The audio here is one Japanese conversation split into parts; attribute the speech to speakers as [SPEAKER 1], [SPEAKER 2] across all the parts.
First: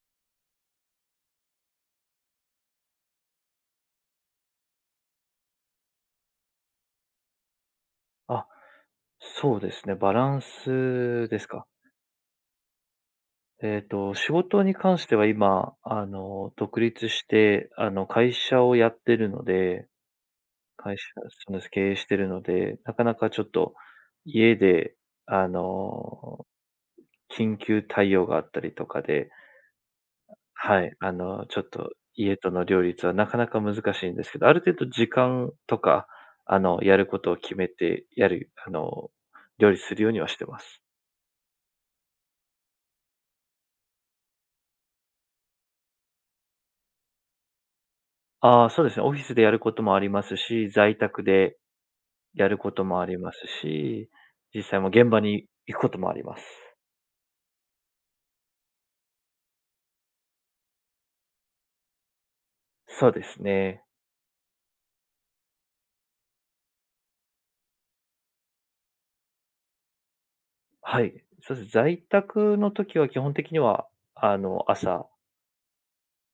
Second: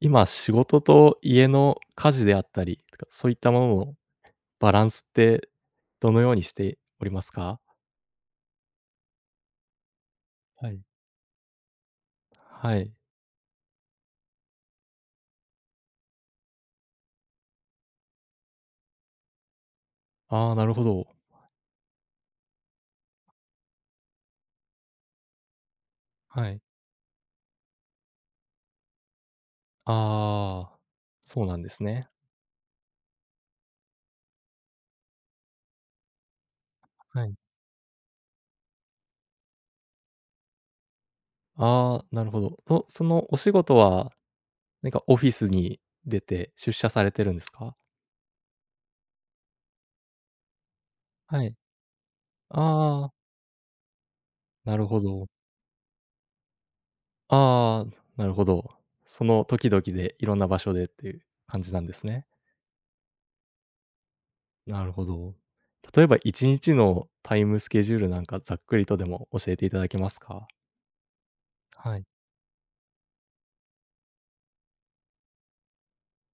[SPEAKER 1] 今、仕事と家の家事であったりとか、そういったもののバランスってどのようにしておりますか？
[SPEAKER 2] あ、そうですね、バラン
[SPEAKER 1] はい。
[SPEAKER 2] スですか。
[SPEAKER 1] はい。
[SPEAKER 2] 仕事に関しては今、独立して、会社をやってるので、
[SPEAKER 1] ああ、なるほ
[SPEAKER 2] 会社、
[SPEAKER 1] ど。
[SPEAKER 2] そうです、経営してるので、なかなかちょっと家で、あの、
[SPEAKER 1] はい。
[SPEAKER 2] 緊急対応があったりとかで、
[SPEAKER 1] ああ、
[SPEAKER 2] はい、
[SPEAKER 1] そうな
[SPEAKER 2] ちょ
[SPEAKER 1] ん
[SPEAKER 2] っ
[SPEAKER 1] です
[SPEAKER 2] と
[SPEAKER 1] ね。
[SPEAKER 2] 家との両立はなかなか難しいんですけど、ある程度時間とか、やるこ
[SPEAKER 1] は
[SPEAKER 2] とを
[SPEAKER 1] い。
[SPEAKER 2] 決めてやる、料理するようにはしてます。
[SPEAKER 1] ああ、なるほど。と、そのお仕事は、なんかオフィスに出社されてるんですか？
[SPEAKER 2] ああ、そうですね。オフィスでやることもありますし、在宅
[SPEAKER 1] はい。
[SPEAKER 2] でやることも
[SPEAKER 1] あ
[SPEAKER 2] あ
[SPEAKER 1] あ、
[SPEAKER 2] りますし、実
[SPEAKER 1] な
[SPEAKER 2] 際
[SPEAKER 1] る
[SPEAKER 2] も
[SPEAKER 1] ほ
[SPEAKER 2] 現場
[SPEAKER 1] ど。
[SPEAKER 2] に行くこともあります。
[SPEAKER 1] ああ、なるほど。その時々でいろんな場所でっていう感じなんですね。
[SPEAKER 2] そうですね。
[SPEAKER 1] なるほど。例えば1日のタイムスケジュールなんかざっくりとでも教えていただけますか？
[SPEAKER 2] はい。そうです。
[SPEAKER 1] は
[SPEAKER 2] 在
[SPEAKER 1] い、
[SPEAKER 2] 宅の時は基本的には、朝、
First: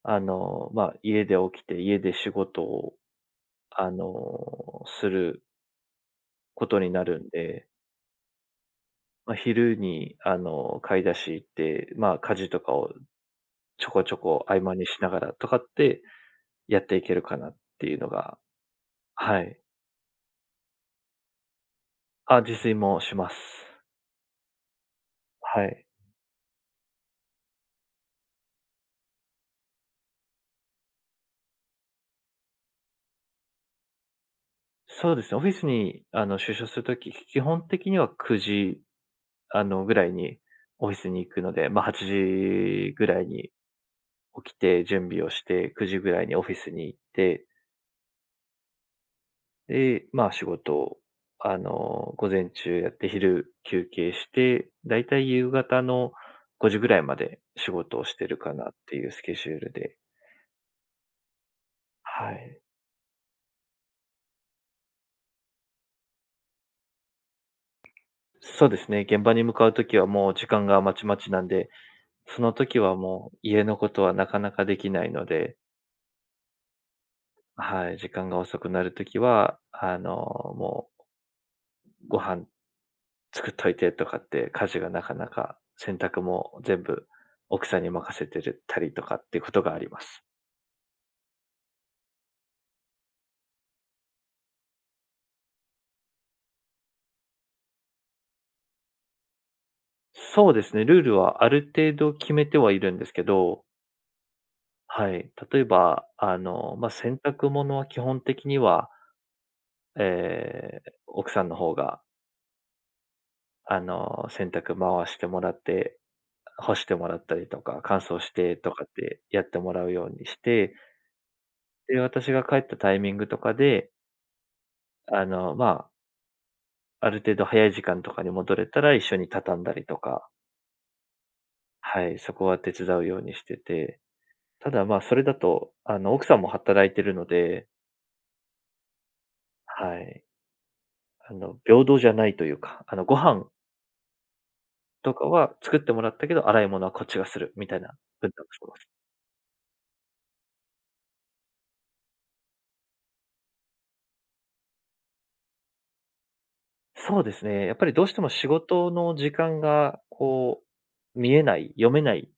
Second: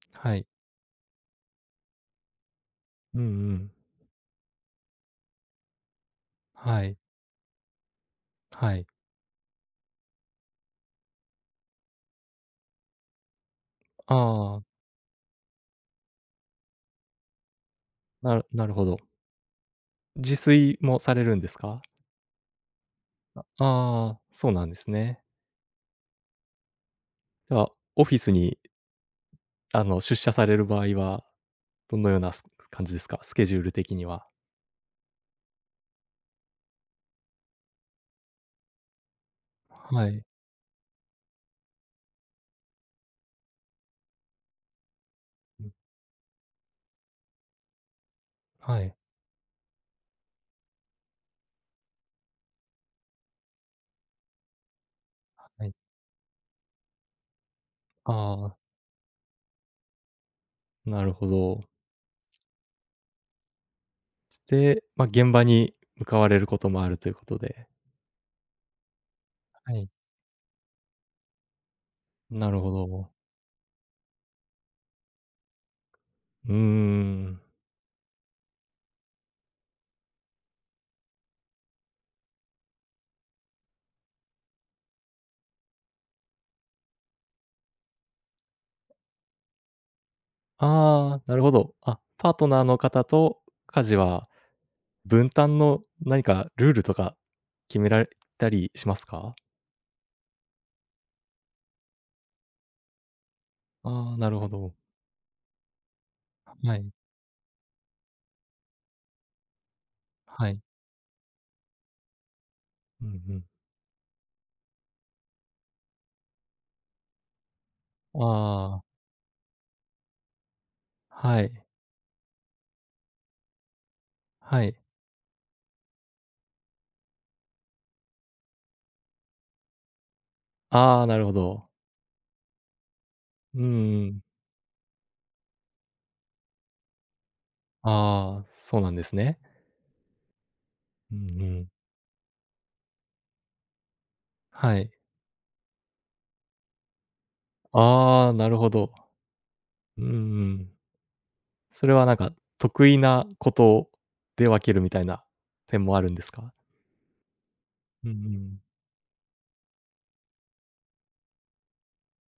[SPEAKER 1] はい。
[SPEAKER 2] まあ、家で起きて、家で仕事を、
[SPEAKER 1] うんうん。
[SPEAKER 2] すること
[SPEAKER 1] は
[SPEAKER 2] に
[SPEAKER 1] い、
[SPEAKER 2] なるんで、
[SPEAKER 1] はい。
[SPEAKER 2] まあ、昼に、買い出し行って、まあ、家事とかをちょこち
[SPEAKER 1] あ
[SPEAKER 2] ょこ合
[SPEAKER 1] あ、
[SPEAKER 2] 間にしながらとかってやっていけるかなっていうの
[SPEAKER 1] な
[SPEAKER 2] が、
[SPEAKER 1] るなるほど。
[SPEAKER 2] はい。
[SPEAKER 1] 自炊もされるんですか？
[SPEAKER 2] あ、自炊もします。
[SPEAKER 1] ああ、そうなんですね。
[SPEAKER 2] はい。
[SPEAKER 1] では、オフィスに、出社される場合は、どのようなす感じですか？スケジュール的には。
[SPEAKER 2] そうですね、オフィスに、出社するとき、基本的には9時、ぐら
[SPEAKER 1] は
[SPEAKER 2] い
[SPEAKER 1] い。
[SPEAKER 2] にオフィスに行くので、まあ、8時ぐらいに起きて準備をし
[SPEAKER 1] う
[SPEAKER 2] て、
[SPEAKER 1] ん。
[SPEAKER 2] 9時ぐらいにオフィスに行って、
[SPEAKER 1] はい、
[SPEAKER 2] で、まあ、仕事を、午前中やって昼休憩して、だいたい夕
[SPEAKER 1] はい。
[SPEAKER 2] 方の5時ぐらいまで仕事をしてる
[SPEAKER 1] あ
[SPEAKER 2] か
[SPEAKER 1] あ、
[SPEAKER 2] なっていうスケジュールで、
[SPEAKER 1] なるほど。
[SPEAKER 2] はい。
[SPEAKER 1] そして、まあ、現場に向かわれることもあるということで。
[SPEAKER 2] そうですね、現場に向かう
[SPEAKER 1] は
[SPEAKER 2] と
[SPEAKER 1] い。
[SPEAKER 2] きはもう時間がまちまちなんで、そ
[SPEAKER 1] な
[SPEAKER 2] の
[SPEAKER 1] るほ
[SPEAKER 2] 時は
[SPEAKER 1] ど。
[SPEAKER 2] もう家のことはなかなかできないので、
[SPEAKER 1] うーん。
[SPEAKER 2] はい、時間が遅くなる時は、もうご飯作っといてとかって、家事がなかなか、洗濯も全部奥さんに任せてるたりとかっていうことがあります。
[SPEAKER 1] ああ、なるほど。あ、パートナーの方と家事は分担の何かルールとか決められたりしますか？
[SPEAKER 2] そうですね、ルールはある程度決めてはいるんですけど、
[SPEAKER 1] ああ、なるほど。
[SPEAKER 2] はい、例えば、
[SPEAKER 1] は
[SPEAKER 2] まあ、
[SPEAKER 1] い。
[SPEAKER 2] 洗濯物は基本的には、
[SPEAKER 1] はい。
[SPEAKER 2] 奥さんの方が、
[SPEAKER 1] うんうん。
[SPEAKER 2] 洗濯回してもらって干してもらったりとか、乾燥
[SPEAKER 1] あ
[SPEAKER 2] してと
[SPEAKER 1] あ、
[SPEAKER 2] かってやってもらうようにして、
[SPEAKER 1] はい。
[SPEAKER 2] で、私が帰ったタイミングとかで、
[SPEAKER 1] はい。
[SPEAKER 2] まあ、ある程度早い時間とかに戻れたら一緒に畳んだりとか、
[SPEAKER 1] ああ、なるほど。
[SPEAKER 2] はい、そこは手伝うようにして
[SPEAKER 1] うん
[SPEAKER 2] て、
[SPEAKER 1] うん。
[SPEAKER 2] ただまあ、それだと、奥さんも働いてるので、
[SPEAKER 1] ああ、そうなんですね。
[SPEAKER 2] はい、
[SPEAKER 1] うんうん。
[SPEAKER 2] 平等じゃないというか、ご飯
[SPEAKER 1] はい。
[SPEAKER 2] とかは作ってもらったけど、洗い物はこっちがするみたいな
[SPEAKER 1] あ
[SPEAKER 2] 分
[SPEAKER 1] あ、
[SPEAKER 2] 担
[SPEAKER 1] な
[SPEAKER 2] を
[SPEAKER 1] る
[SPEAKER 2] して
[SPEAKER 1] ほ
[SPEAKER 2] ます。
[SPEAKER 1] ど。うんうん。それはなんか得意なことで分けるみたいな点もあるんですか？
[SPEAKER 2] そうですね。やっぱりどう
[SPEAKER 1] うん
[SPEAKER 2] し
[SPEAKER 1] う
[SPEAKER 2] ても仕
[SPEAKER 1] ん。
[SPEAKER 2] 事の時間が、こう、見えない、読めない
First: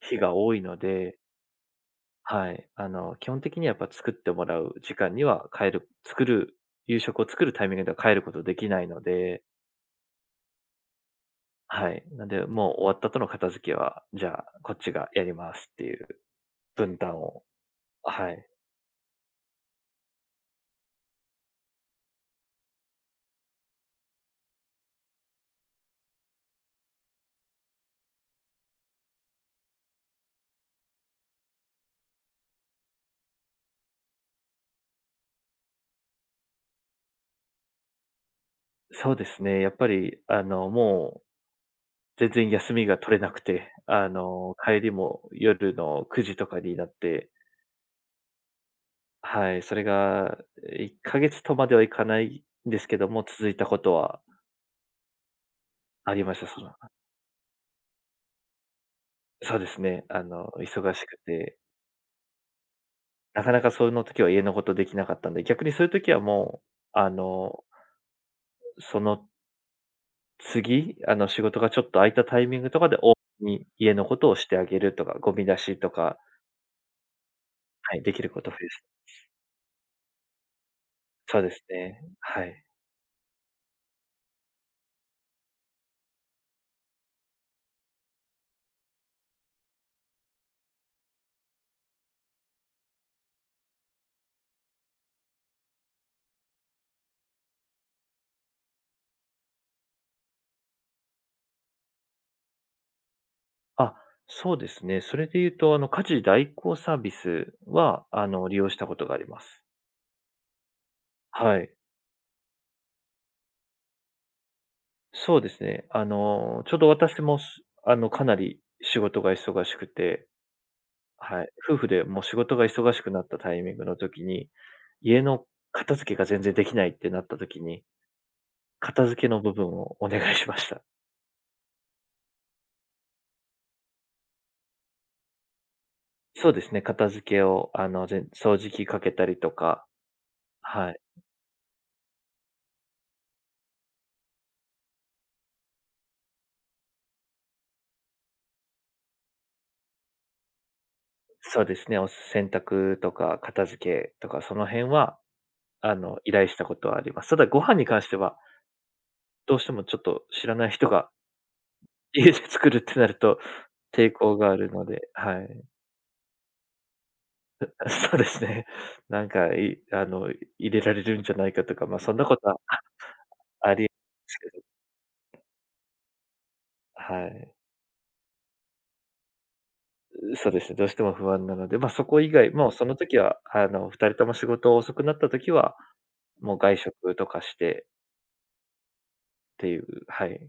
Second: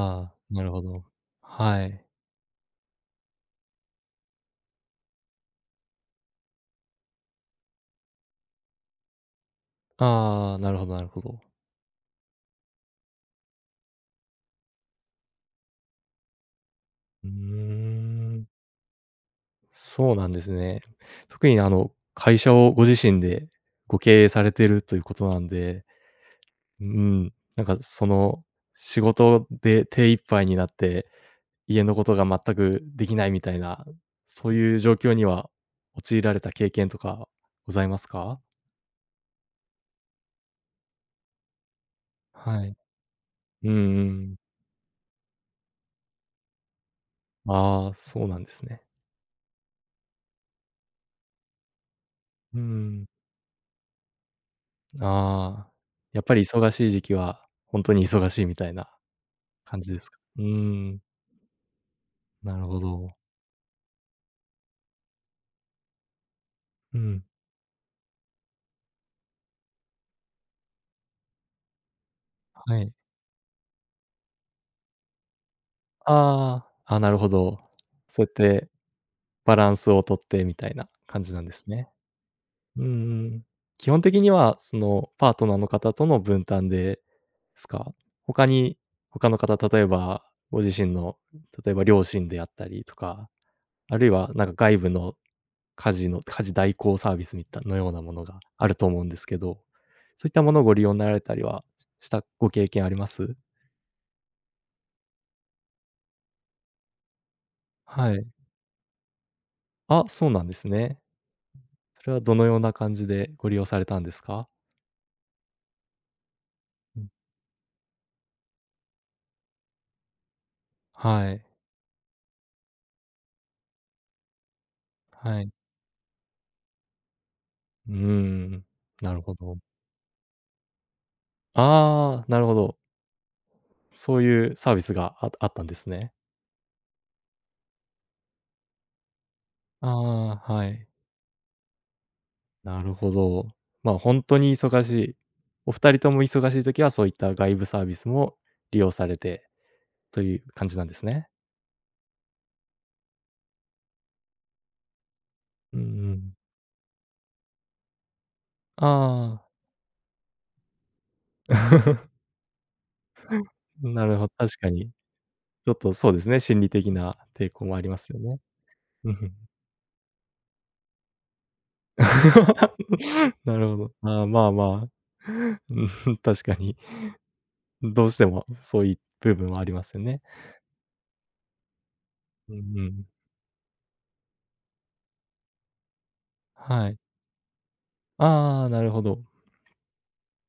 [SPEAKER 2] 日が
[SPEAKER 1] あ、
[SPEAKER 2] 多い
[SPEAKER 1] なる
[SPEAKER 2] の
[SPEAKER 1] ほど
[SPEAKER 2] で、
[SPEAKER 1] はい。
[SPEAKER 2] はい。基本的にはやっぱ作ってもらう時間には変える作る夕食を作るタイミングでは変えることできないので、
[SPEAKER 1] ああ、なるほど。
[SPEAKER 2] はい。なんで、もう終わった後の片付けは、じゃあ、こっちがやりますっていう分担
[SPEAKER 1] うー
[SPEAKER 2] を。は
[SPEAKER 1] ん、
[SPEAKER 2] い。
[SPEAKER 1] そうなんですね。特に会社をご自身でご経営されてるということなんで、うん、なんかその、仕事で手一杯になって、家のことが全くできないみたいな、そういう状況には陥られた経験とかございますか？
[SPEAKER 2] そうですね。やっぱり、もう、全然
[SPEAKER 1] は
[SPEAKER 2] 休
[SPEAKER 1] い。
[SPEAKER 2] みが取れなく
[SPEAKER 1] う
[SPEAKER 2] て、
[SPEAKER 1] んうん。
[SPEAKER 2] 帰りも夜の9時とかになって、
[SPEAKER 1] ああ、そうなんですね。
[SPEAKER 2] はい。それが、1ヶ月とまではいかない
[SPEAKER 1] う
[SPEAKER 2] んですけ
[SPEAKER 1] ん。
[SPEAKER 2] ども、続いたことは
[SPEAKER 1] ああ、
[SPEAKER 2] あ
[SPEAKER 1] や
[SPEAKER 2] り
[SPEAKER 1] っ
[SPEAKER 2] ま
[SPEAKER 1] ぱ
[SPEAKER 2] し
[SPEAKER 1] り
[SPEAKER 2] た。そ
[SPEAKER 1] 忙
[SPEAKER 2] の
[SPEAKER 1] しい時期は、ほんとに忙しいみたいな
[SPEAKER 2] そうです
[SPEAKER 1] 感じで
[SPEAKER 2] ね。
[SPEAKER 1] すか？うー
[SPEAKER 2] 忙
[SPEAKER 1] ん、
[SPEAKER 2] しくて、
[SPEAKER 1] なるほど。
[SPEAKER 2] なかなかその時は家のことできなかったんで、逆にそういう時はもう、
[SPEAKER 1] う
[SPEAKER 2] あ
[SPEAKER 1] ん、
[SPEAKER 2] の、その次、仕事がちょっと空いたタイミングと
[SPEAKER 1] は
[SPEAKER 2] か
[SPEAKER 1] い。
[SPEAKER 2] で、多めに家のことをしてあげるとか、ゴミ出しとか、
[SPEAKER 1] ああ、あ、なるほど。
[SPEAKER 2] はい、でき
[SPEAKER 1] そうや
[SPEAKER 2] る
[SPEAKER 1] っ
[SPEAKER 2] こと増
[SPEAKER 1] て
[SPEAKER 2] やす。
[SPEAKER 1] バランスをとってみたいな感じ
[SPEAKER 2] そ
[SPEAKER 1] な
[SPEAKER 2] う
[SPEAKER 1] ん
[SPEAKER 2] で
[SPEAKER 1] で
[SPEAKER 2] す
[SPEAKER 1] すね。
[SPEAKER 2] ね。はい。
[SPEAKER 1] うんうん。基本的には、その、パートナーの方との分担ですか？他に他の方、例えばご自身の、例えば両親であったりとか、あるいはなんか外部の家事の家事代行サービスみたいのようなものがあると思うんですけど、そういったものをご利用になられたりはしたご経験あります？
[SPEAKER 2] あ、そうですね。それで言うと、家事代行サービスは、
[SPEAKER 1] はい。
[SPEAKER 2] 利用したことがあります。
[SPEAKER 1] あ、そうなんですね。
[SPEAKER 2] はい。
[SPEAKER 1] それはどのような感じでご利用されたんですか？
[SPEAKER 2] そうですね。ちょうど
[SPEAKER 1] うん。
[SPEAKER 2] 私もす、かなり仕事が忙しくて、
[SPEAKER 1] はい。
[SPEAKER 2] はい。夫婦でもう仕事が忙しくなったタイミングの時に、家
[SPEAKER 1] は
[SPEAKER 2] の
[SPEAKER 1] い。
[SPEAKER 2] 片付けが全然できないってなった時に、
[SPEAKER 1] うーん。
[SPEAKER 2] 片
[SPEAKER 1] な
[SPEAKER 2] 付
[SPEAKER 1] る
[SPEAKER 2] け
[SPEAKER 1] ほ
[SPEAKER 2] の部
[SPEAKER 1] ど。
[SPEAKER 2] 分をお願いしました。
[SPEAKER 1] ああ、なるほど。そういうサービスがあったんですね。
[SPEAKER 2] そうですね、片付けを、掃除機かけたりとか、
[SPEAKER 1] ああ、はい。
[SPEAKER 2] はい。
[SPEAKER 1] なるほど。まあ、ほんとに忙しい、お二人とも忙しい時はそういった外部サービスも利用されてという感じなんですね。
[SPEAKER 2] そうですね、お洗濯とか片付けとか、その辺は、
[SPEAKER 1] うんう
[SPEAKER 2] 依
[SPEAKER 1] ん。
[SPEAKER 2] 頼したことはあります。ただご飯に関しては、
[SPEAKER 1] ああ。
[SPEAKER 2] どうしてもちょっと知らない人が 家 で作るってなると
[SPEAKER 1] な
[SPEAKER 2] 抵
[SPEAKER 1] るほど
[SPEAKER 2] 抗があ
[SPEAKER 1] 確
[SPEAKER 2] る
[SPEAKER 1] か
[SPEAKER 2] の
[SPEAKER 1] に。
[SPEAKER 2] で、はい。
[SPEAKER 1] ちょっとそうですね、心理的な抵抗もあ ります
[SPEAKER 2] そう
[SPEAKER 1] よ
[SPEAKER 2] で
[SPEAKER 1] ね。
[SPEAKER 2] すね。
[SPEAKER 1] うん
[SPEAKER 2] な
[SPEAKER 1] ふ
[SPEAKER 2] ん
[SPEAKER 1] ん
[SPEAKER 2] か、いあの、入れられるんじゃないかとか、まあ、そんなことは
[SPEAKER 1] なる
[SPEAKER 2] あ
[SPEAKER 1] ほ
[SPEAKER 2] りえ
[SPEAKER 1] ど。
[SPEAKER 2] ま
[SPEAKER 1] あー
[SPEAKER 2] す
[SPEAKER 1] ま
[SPEAKER 2] け
[SPEAKER 1] あ
[SPEAKER 2] ど、
[SPEAKER 1] まあ。うん、確かに。
[SPEAKER 2] はい。
[SPEAKER 1] どうしてもそういう部分はありますよね。
[SPEAKER 2] そうですね、どうしても不安なので、まあ、そこ以外、
[SPEAKER 1] うん
[SPEAKER 2] もう
[SPEAKER 1] う
[SPEAKER 2] その
[SPEAKER 1] ん。
[SPEAKER 2] 時は、2人とも仕事遅くなった時は、もう外
[SPEAKER 1] はい。
[SPEAKER 2] 食とかして
[SPEAKER 1] ああ、なるほど。
[SPEAKER 2] っていうはい。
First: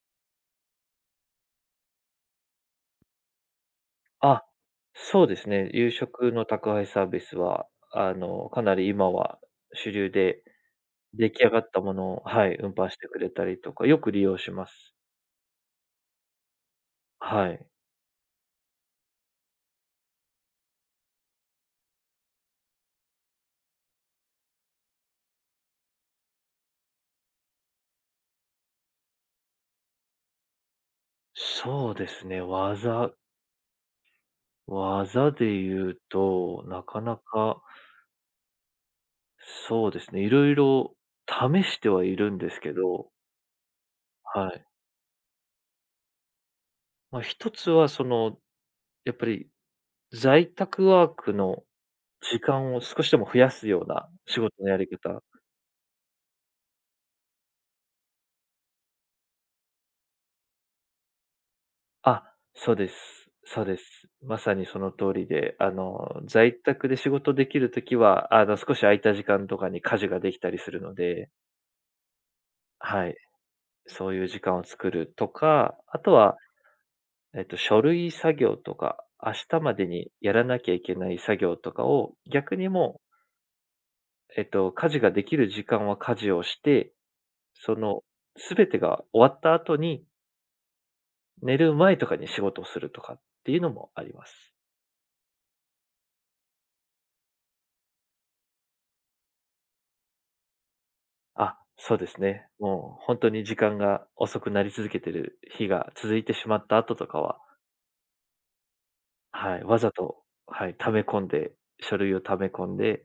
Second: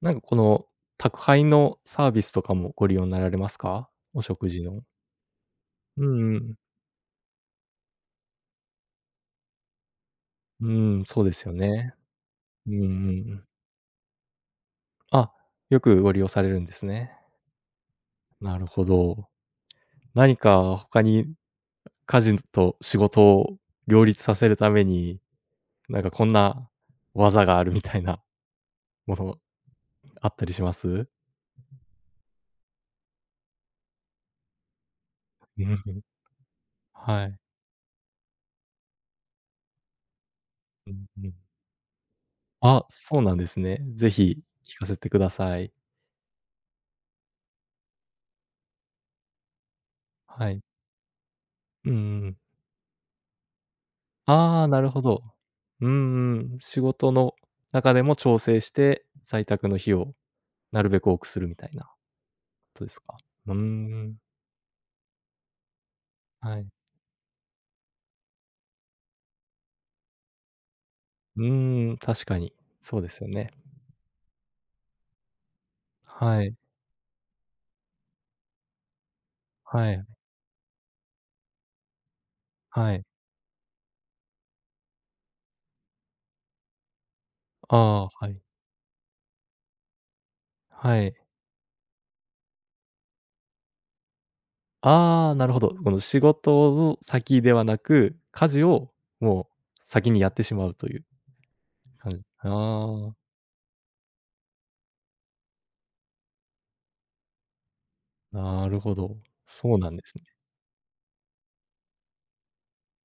[SPEAKER 1] なんかこの宅配のサービスとかもご利用になられますか？お
[SPEAKER 2] あ、
[SPEAKER 1] 食事の。
[SPEAKER 2] そうですね、夕
[SPEAKER 1] う
[SPEAKER 2] 食
[SPEAKER 1] んう
[SPEAKER 2] の
[SPEAKER 1] ん。
[SPEAKER 2] 宅配サービスは、かなり今は主流で、
[SPEAKER 1] うん、そう
[SPEAKER 2] 出
[SPEAKER 1] で
[SPEAKER 2] 来
[SPEAKER 1] す
[SPEAKER 2] 上
[SPEAKER 1] よ
[SPEAKER 2] がったも
[SPEAKER 1] ね。
[SPEAKER 2] のをはい、
[SPEAKER 1] う
[SPEAKER 2] 運
[SPEAKER 1] んう
[SPEAKER 2] 搬してくれた
[SPEAKER 1] ん。
[SPEAKER 2] りとか、よく利用します。
[SPEAKER 1] あ、よくご利用されるんですね。
[SPEAKER 2] はい。
[SPEAKER 1] なるほど。何か他に家事と仕事を両立させるために、なんかこんな技があるみたいな ものあったりします？
[SPEAKER 2] そうですね、技で
[SPEAKER 1] うん
[SPEAKER 2] 言
[SPEAKER 1] ふ
[SPEAKER 2] う
[SPEAKER 1] ん。
[SPEAKER 2] と、なかな
[SPEAKER 1] はい。
[SPEAKER 2] か、そうですね、いろい
[SPEAKER 1] う
[SPEAKER 2] ろ
[SPEAKER 1] んうん。
[SPEAKER 2] 試してはいるんですけ
[SPEAKER 1] あ、
[SPEAKER 2] ど、
[SPEAKER 1] そうなんですね。ぜひ
[SPEAKER 2] はい。
[SPEAKER 1] 聞かせてください。
[SPEAKER 2] まあ、一つはその、やっぱり在
[SPEAKER 1] はい。
[SPEAKER 2] 宅ワークの
[SPEAKER 1] うんうんうん。
[SPEAKER 2] 時間を少しでも増やすような仕事
[SPEAKER 1] あ
[SPEAKER 2] の
[SPEAKER 1] あ、
[SPEAKER 2] や
[SPEAKER 1] な
[SPEAKER 2] り
[SPEAKER 1] るほ
[SPEAKER 2] 方。
[SPEAKER 1] ど。うんうん。仕事の中でも調整して、在宅の日をなるべく多くするみたいなこ
[SPEAKER 2] あ、そう
[SPEAKER 1] と
[SPEAKER 2] で
[SPEAKER 1] で
[SPEAKER 2] す。
[SPEAKER 1] すか？うー
[SPEAKER 2] そうです。
[SPEAKER 1] ん。
[SPEAKER 2] まさにその通りで、在
[SPEAKER 1] はい。
[SPEAKER 2] 宅で仕事できる時は、少し空いた時間とかに家事ができたりするので、
[SPEAKER 1] うーん、確かに。そう
[SPEAKER 2] は
[SPEAKER 1] で
[SPEAKER 2] い、
[SPEAKER 1] すよね。
[SPEAKER 2] そういう時間を作るとか、あとは
[SPEAKER 1] はい、
[SPEAKER 2] 書類作業とか、明日まで
[SPEAKER 1] はい、
[SPEAKER 2] にやらなきゃいけない作業とかを、逆に
[SPEAKER 1] は
[SPEAKER 2] も
[SPEAKER 1] い。
[SPEAKER 2] う、家事ができる時間は家事をして、そ
[SPEAKER 1] あ
[SPEAKER 2] の、
[SPEAKER 1] あ、はい、
[SPEAKER 2] すべてが終わった後に、
[SPEAKER 1] はい。
[SPEAKER 2] 寝る前とかに仕事をするとかっていうのもあります。
[SPEAKER 1] ああ、なるほど。この仕事の先ではなく、家事をもう先にやってしまうという
[SPEAKER 2] あ、そうで
[SPEAKER 1] 感じ。
[SPEAKER 2] すね。もう
[SPEAKER 1] ああ、
[SPEAKER 2] 本当に時間が遅くなり続けてる日が続いてしまった後とかは、
[SPEAKER 1] なるほど。
[SPEAKER 2] はい、
[SPEAKER 1] そ
[SPEAKER 2] わ
[SPEAKER 1] うな
[SPEAKER 2] ざ
[SPEAKER 1] んです
[SPEAKER 2] と、
[SPEAKER 1] ね。
[SPEAKER 2] はい、溜め込んで、書類を溜め込んで、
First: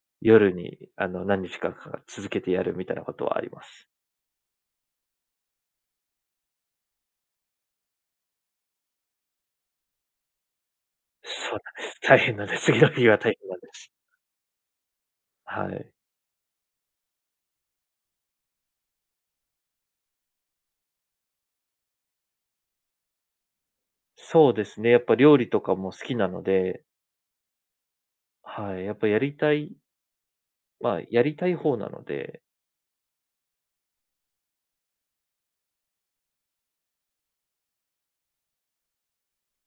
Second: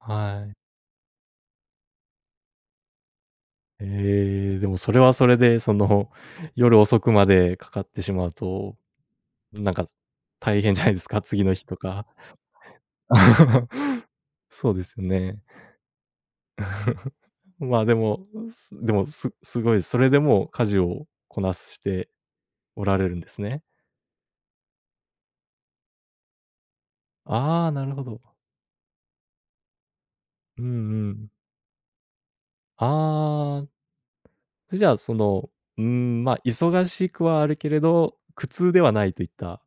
[SPEAKER 1] は
[SPEAKER 2] 夜
[SPEAKER 1] い。
[SPEAKER 2] に、何日かか続けてやるみたいなことはあります。
[SPEAKER 1] ええ、でもそれはそれで、その、夜遅くまでかかってしまうと、なんか大変じゃないですか、次の
[SPEAKER 2] そうな
[SPEAKER 1] 日と
[SPEAKER 2] んです。
[SPEAKER 1] か。
[SPEAKER 2] 大変なんです。次の日は大変なんです。
[SPEAKER 1] そうですよね。
[SPEAKER 2] はい。
[SPEAKER 1] まあ、でも、すごい、それでも家事をこなしておられるんですね。
[SPEAKER 2] そうですね、やっぱ料理とかも好きなので、
[SPEAKER 1] ああ、なるほど。
[SPEAKER 2] はい、やっぱやりたい
[SPEAKER 1] うんう
[SPEAKER 2] まあ、や
[SPEAKER 1] ん。
[SPEAKER 2] りたい方なので、
[SPEAKER 1] ああ、じゃあ、その、うん、まあ、忙しくはあるけれど、苦痛ではないといった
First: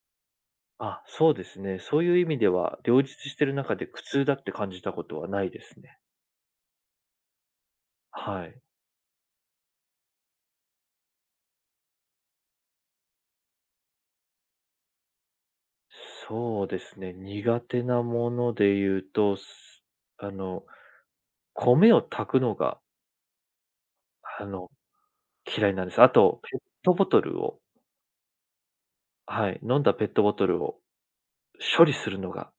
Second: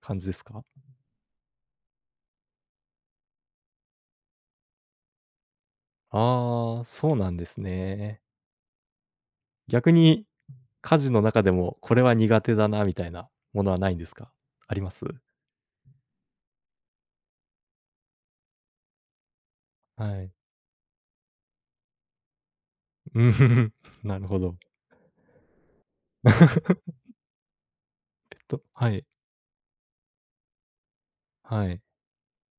[SPEAKER 1] 感じですか？
[SPEAKER 2] あ、そうですね、そういう意味では、両立してる中で苦痛だって感じたことはないですね。
[SPEAKER 1] ああー、そうなんですね。
[SPEAKER 2] はい。
[SPEAKER 1] 逆に家事の中でも、これは苦手だなみたいなものはないんですか？あります？
[SPEAKER 2] そうですね、苦手なもので言うと、
[SPEAKER 1] は
[SPEAKER 2] あ
[SPEAKER 1] い。
[SPEAKER 2] の、米を炊くのが、
[SPEAKER 1] うんふふ、なるほ
[SPEAKER 2] あ
[SPEAKER 1] ど。
[SPEAKER 2] の、嫌いなんです。あと、ペッ トボトルを
[SPEAKER 1] えっと、はい、
[SPEAKER 2] はい、飲んだペットボトルを
[SPEAKER 1] はい。
[SPEAKER 2] 処理するのが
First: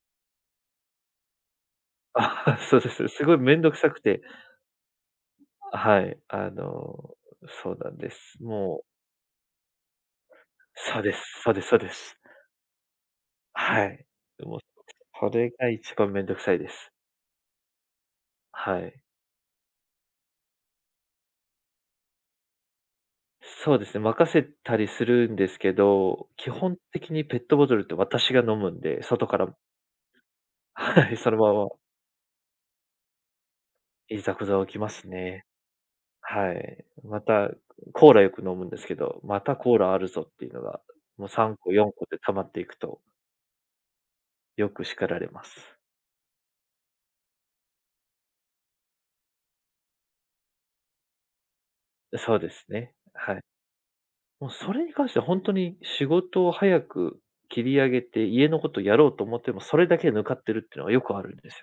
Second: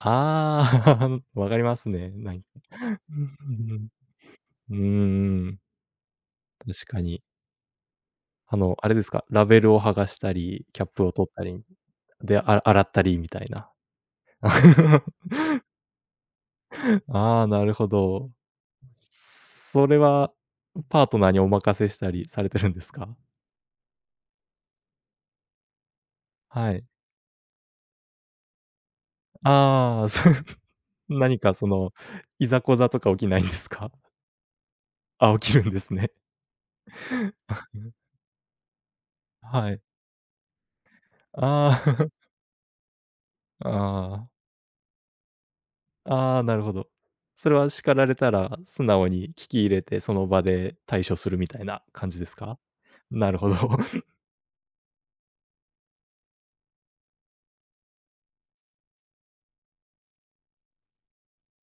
[SPEAKER 1] ああ、分かりますね。
[SPEAKER 2] あ、
[SPEAKER 1] なんか
[SPEAKER 2] そうです。
[SPEAKER 1] う
[SPEAKER 2] すごいめんどくさ
[SPEAKER 1] ん
[SPEAKER 2] くて、
[SPEAKER 1] うんうん。うんうんうん。
[SPEAKER 2] はい、
[SPEAKER 1] 確かに。
[SPEAKER 2] そうなんです。もう、
[SPEAKER 1] あれですか、ラベルを剥がしたり、キャッ
[SPEAKER 2] そう
[SPEAKER 1] プ
[SPEAKER 2] で
[SPEAKER 1] を
[SPEAKER 2] す
[SPEAKER 1] 取った
[SPEAKER 2] そう
[SPEAKER 1] り、
[SPEAKER 2] ですそうです。
[SPEAKER 1] で、あ洗ったりみたいな。
[SPEAKER 2] はい。もう、それが一番めんどくさいです。
[SPEAKER 1] ああ、なるほど。
[SPEAKER 2] はい。
[SPEAKER 1] それは、パートナーにお任せしたりされてるんですか？
[SPEAKER 2] そうですね、任せたりするんですけど、基
[SPEAKER 1] は
[SPEAKER 2] 本
[SPEAKER 1] い。
[SPEAKER 2] 的にペットボトルって私が飲むんで、外から
[SPEAKER 1] ああ、そう
[SPEAKER 2] はい、その
[SPEAKER 1] 何
[SPEAKER 2] ま
[SPEAKER 1] かそ
[SPEAKER 2] ま
[SPEAKER 1] の、いざこざとか起きないんですか？
[SPEAKER 2] いざこざ起きます
[SPEAKER 1] あ、
[SPEAKER 2] ね。
[SPEAKER 1] 起きるんですね。
[SPEAKER 2] はい。また、コーラよく飲むんですけど、また
[SPEAKER 1] は
[SPEAKER 2] コー
[SPEAKER 1] い。
[SPEAKER 2] ラあるぞっていうのが、もう3個4個
[SPEAKER 1] あ
[SPEAKER 2] で溜まっていくと、
[SPEAKER 1] あ、ああ。
[SPEAKER 2] よく叱られます。
[SPEAKER 1] ああ、なるほど。それは叱られたら、素直に聞き入れて、その場で対処するみたいな感じです
[SPEAKER 2] そうで
[SPEAKER 1] か？
[SPEAKER 2] すね。
[SPEAKER 1] な
[SPEAKER 2] は
[SPEAKER 1] る
[SPEAKER 2] い。
[SPEAKER 1] ほど。
[SPEAKER 2] もうそれに関しては本当に仕事を早く切り上げて、家のことやろうと思っても、それだけで抜かってるっていうのはよくあるんです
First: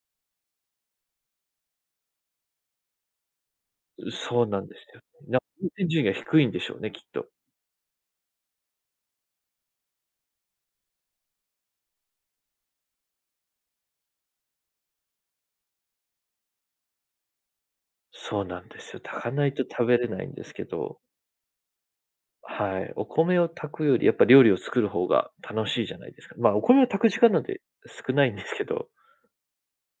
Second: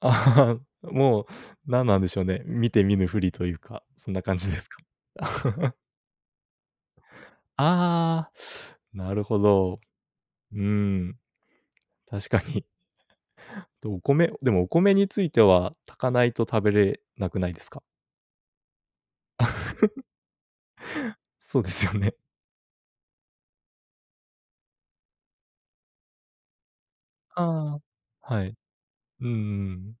[SPEAKER 1] ああ、もう、何なんでしょうね、見て見ぬふりというか、
[SPEAKER 2] よ
[SPEAKER 1] そ
[SPEAKER 2] ね。
[SPEAKER 1] んな感
[SPEAKER 2] そう
[SPEAKER 1] じで
[SPEAKER 2] なん
[SPEAKER 1] す
[SPEAKER 2] で
[SPEAKER 1] か？
[SPEAKER 2] すよね。優先順位が低いんでしょうね、きっと。
[SPEAKER 1] ああ、なるほど。うーん、確かに。と、お米については、炊かないと食べれなくないですか？
[SPEAKER 2] そうなんですよ。炊かないと食べれないんですけど、
[SPEAKER 1] そうですよね。
[SPEAKER 2] はい。お米を炊くよりやっぱ料理を作る方が楽しいじゃないですか。まあ、お米を炊く時間 なんて
[SPEAKER 1] あ
[SPEAKER 2] 少ない
[SPEAKER 1] あ、
[SPEAKER 2] ん
[SPEAKER 1] は
[SPEAKER 2] で
[SPEAKER 1] い。
[SPEAKER 2] す
[SPEAKER 1] う
[SPEAKER 2] けど
[SPEAKER 1] うんうん。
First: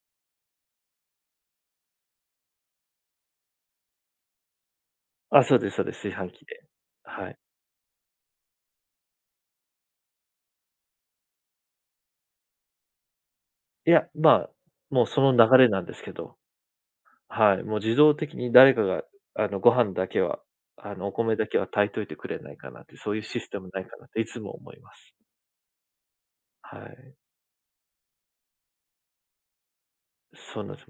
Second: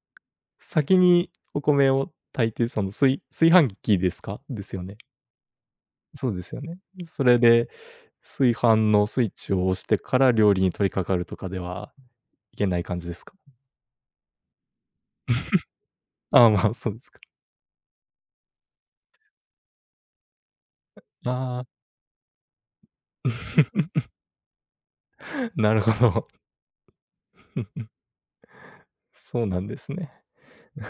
[SPEAKER 1] 先にお米を炊いて、その、炊飯器ですか？ですよね。
[SPEAKER 2] あ、そうですそうです、炊
[SPEAKER 1] そ
[SPEAKER 2] 飯
[SPEAKER 1] うで
[SPEAKER 2] 器
[SPEAKER 1] すよ
[SPEAKER 2] で。
[SPEAKER 1] ね。そ
[SPEAKER 2] はい。
[SPEAKER 1] れで、炊飯のスイッチを押してから料理に取り掛かるとかではいけない感じですか？
[SPEAKER 2] いや、まあ、もうその流 れなんですけど。
[SPEAKER 1] ああ、まあ、そうですか。
[SPEAKER 2] はい、もう自動的に誰かが、ご飯だけは、お米だけ
[SPEAKER 1] あ
[SPEAKER 2] は
[SPEAKER 1] あ。
[SPEAKER 2] 炊いといてくれないかなって、そういうシステムない かなっていつも思います。
[SPEAKER 1] なるほど。
[SPEAKER 2] はい。
[SPEAKER 1] そうなんですね。
[SPEAKER 2] そうなんです。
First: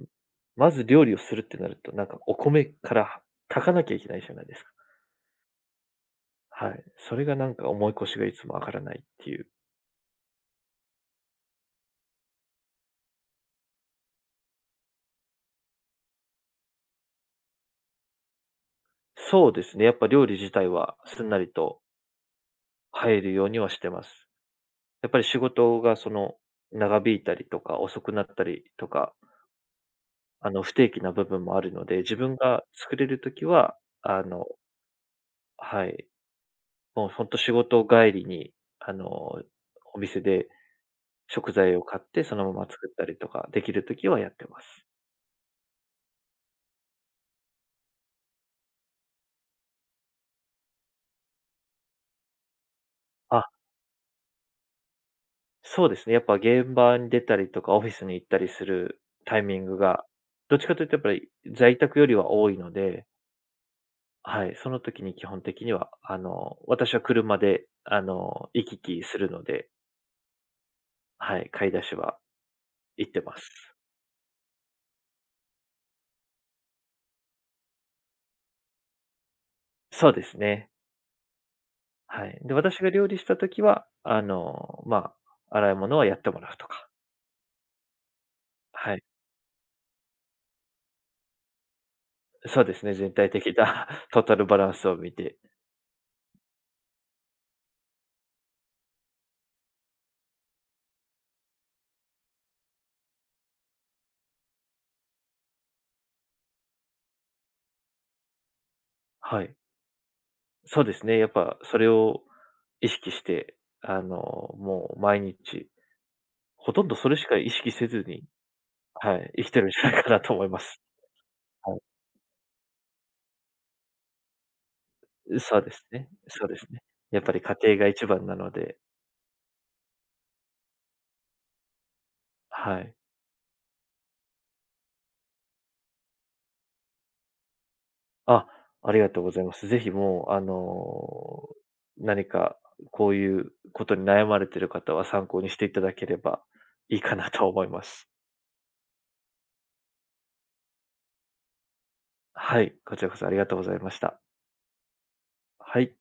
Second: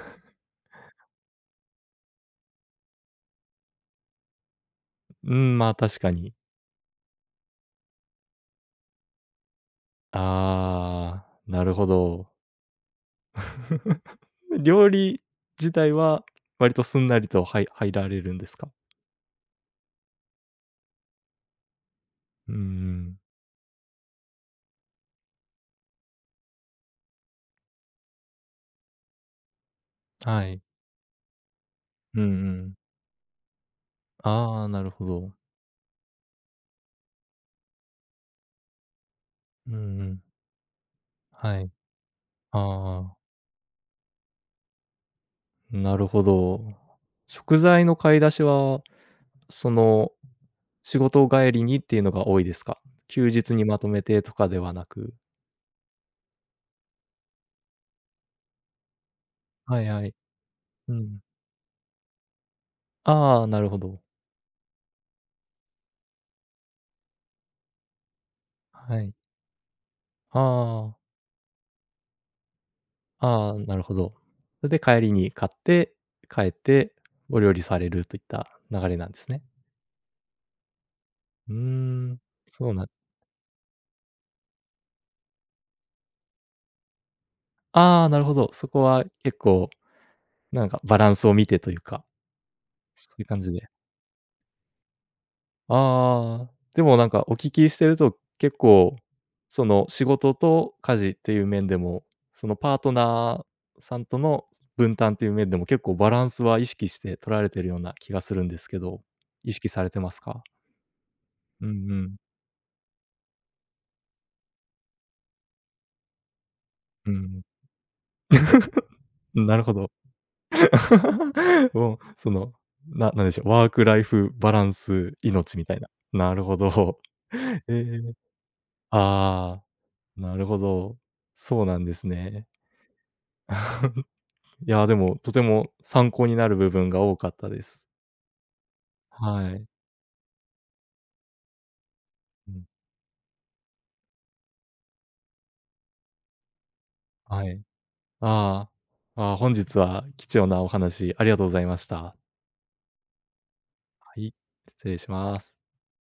[SPEAKER 2] まず料理をするってなると、なんかお米から炊かなきゃいけないじゃないですか。
[SPEAKER 1] うん、まあ、確かに。
[SPEAKER 2] はい。それがなんか思い越しがいつも上がらないっていう。
[SPEAKER 1] ああ、なるほど。料理自体は割とすんなりと入られるんですか？
[SPEAKER 2] そうですね。やっぱ料理自体はすんなりと
[SPEAKER 1] うんうん。
[SPEAKER 2] 入るようにはしてます。やっぱり仕事がその長引いたりとか遅くなったりとか
[SPEAKER 1] はい。
[SPEAKER 2] 不定期な部分もあるので、自
[SPEAKER 1] うんう
[SPEAKER 2] 分が
[SPEAKER 1] ん。
[SPEAKER 2] 作れるときは、あの
[SPEAKER 1] ああ、なるほど。
[SPEAKER 2] はい、もう本当仕事帰りに、あの、
[SPEAKER 1] うん
[SPEAKER 2] お
[SPEAKER 1] う
[SPEAKER 2] 店
[SPEAKER 1] ん。
[SPEAKER 2] で食
[SPEAKER 1] はい。
[SPEAKER 2] 材を買って、その
[SPEAKER 1] あ
[SPEAKER 2] ま
[SPEAKER 1] あ
[SPEAKER 2] ま作った
[SPEAKER 1] あ
[SPEAKER 2] り
[SPEAKER 1] あ。
[SPEAKER 2] とかできるときはやってます。
[SPEAKER 1] なるほど。食材の買い出しは、その、仕事帰りにっていうのが多いですか？休
[SPEAKER 2] あ、
[SPEAKER 1] 日にまとめてとかではなく。
[SPEAKER 2] そうですね。やっぱ現場に出たりとか、オフィスに行ったりするタイミング
[SPEAKER 1] はい
[SPEAKER 2] が、
[SPEAKER 1] はい。
[SPEAKER 2] どっちかというと
[SPEAKER 1] う
[SPEAKER 2] やっぱ
[SPEAKER 1] ん。
[SPEAKER 2] り在宅よりは多いので、
[SPEAKER 1] ああ、なるほど。
[SPEAKER 2] はい、その時に基本的には、私は車で、行き
[SPEAKER 1] は
[SPEAKER 2] 来
[SPEAKER 1] い。
[SPEAKER 2] するので、
[SPEAKER 1] ああ、
[SPEAKER 2] はい、買い出しは行ってま
[SPEAKER 1] ああ、
[SPEAKER 2] す。
[SPEAKER 1] なるほど。それで帰りに買って、帰ってお料理されるといった流れなんですね。
[SPEAKER 2] そうですね。
[SPEAKER 1] うーん、
[SPEAKER 2] はい。で、
[SPEAKER 1] そう
[SPEAKER 2] 私
[SPEAKER 1] なん
[SPEAKER 2] が料理した時は、まあ、洗い物はやってもらうとか。
[SPEAKER 1] ああ、なるほど。そこ
[SPEAKER 2] はい。
[SPEAKER 1] は結構なんかバランスを見てというか、
[SPEAKER 2] そうですね、
[SPEAKER 1] そ
[SPEAKER 2] 全
[SPEAKER 1] ういう
[SPEAKER 2] 体
[SPEAKER 1] 感じ
[SPEAKER 2] 的
[SPEAKER 1] で。
[SPEAKER 2] な トータルバランスを見て。
[SPEAKER 1] ああ。でもなんかお聞きしてると、結構、その仕事と家事っていう面でも、そのパートナーさんとの分担っていう面でも結構バランスは意識して取られてるような気がするんですけど、
[SPEAKER 2] は
[SPEAKER 1] 意
[SPEAKER 2] い。
[SPEAKER 1] 識されてますか？
[SPEAKER 2] そうですね、やっぱ
[SPEAKER 1] うんう
[SPEAKER 2] それ
[SPEAKER 1] ん。
[SPEAKER 2] を意識して、もう毎日、ほとんどそ
[SPEAKER 1] う
[SPEAKER 2] れしか
[SPEAKER 1] ん
[SPEAKER 2] 意識せずに、はい、生き
[SPEAKER 1] な
[SPEAKER 2] て
[SPEAKER 1] る
[SPEAKER 2] るん
[SPEAKER 1] ほ
[SPEAKER 2] じ
[SPEAKER 1] ど。
[SPEAKER 2] ゃないかなと思います。は
[SPEAKER 1] もう、その、なんでしょう、ワークライフバランス
[SPEAKER 2] い。
[SPEAKER 1] 命
[SPEAKER 2] そう
[SPEAKER 1] み
[SPEAKER 2] で
[SPEAKER 1] たい
[SPEAKER 2] す
[SPEAKER 1] な。
[SPEAKER 2] ね。
[SPEAKER 1] なる
[SPEAKER 2] そう
[SPEAKER 1] ほ
[SPEAKER 2] ですね。
[SPEAKER 1] ど。
[SPEAKER 2] やっぱり家
[SPEAKER 1] え
[SPEAKER 2] 庭が一
[SPEAKER 1] ー
[SPEAKER 2] 番なので、
[SPEAKER 1] ああ、なるほど。そうなんですね。
[SPEAKER 2] はい。
[SPEAKER 1] いや、でも、とても参考になる部分が多かったです。
[SPEAKER 2] あ、ありがとうございま
[SPEAKER 1] は
[SPEAKER 2] す。
[SPEAKER 1] い。
[SPEAKER 2] ぜひもう、何
[SPEAKER 1] う
[SPEAKER 2] か
[SPEAKER 1] ん、
[SPEAKER 2] こういうことに悩まれている方は参考にしていただければいいかなと
[SPEAKER 1] はい。
[SPEAKER 2] 思います。
[SPEAKER 1] ああ、ああ、本日は貴重なお話ありがとうございました。
[SPEAKER 2] はい、こちらこそありがとうございました。
[SPEAKER 1] はい、失礼します。
[SPEAKER 2] はい。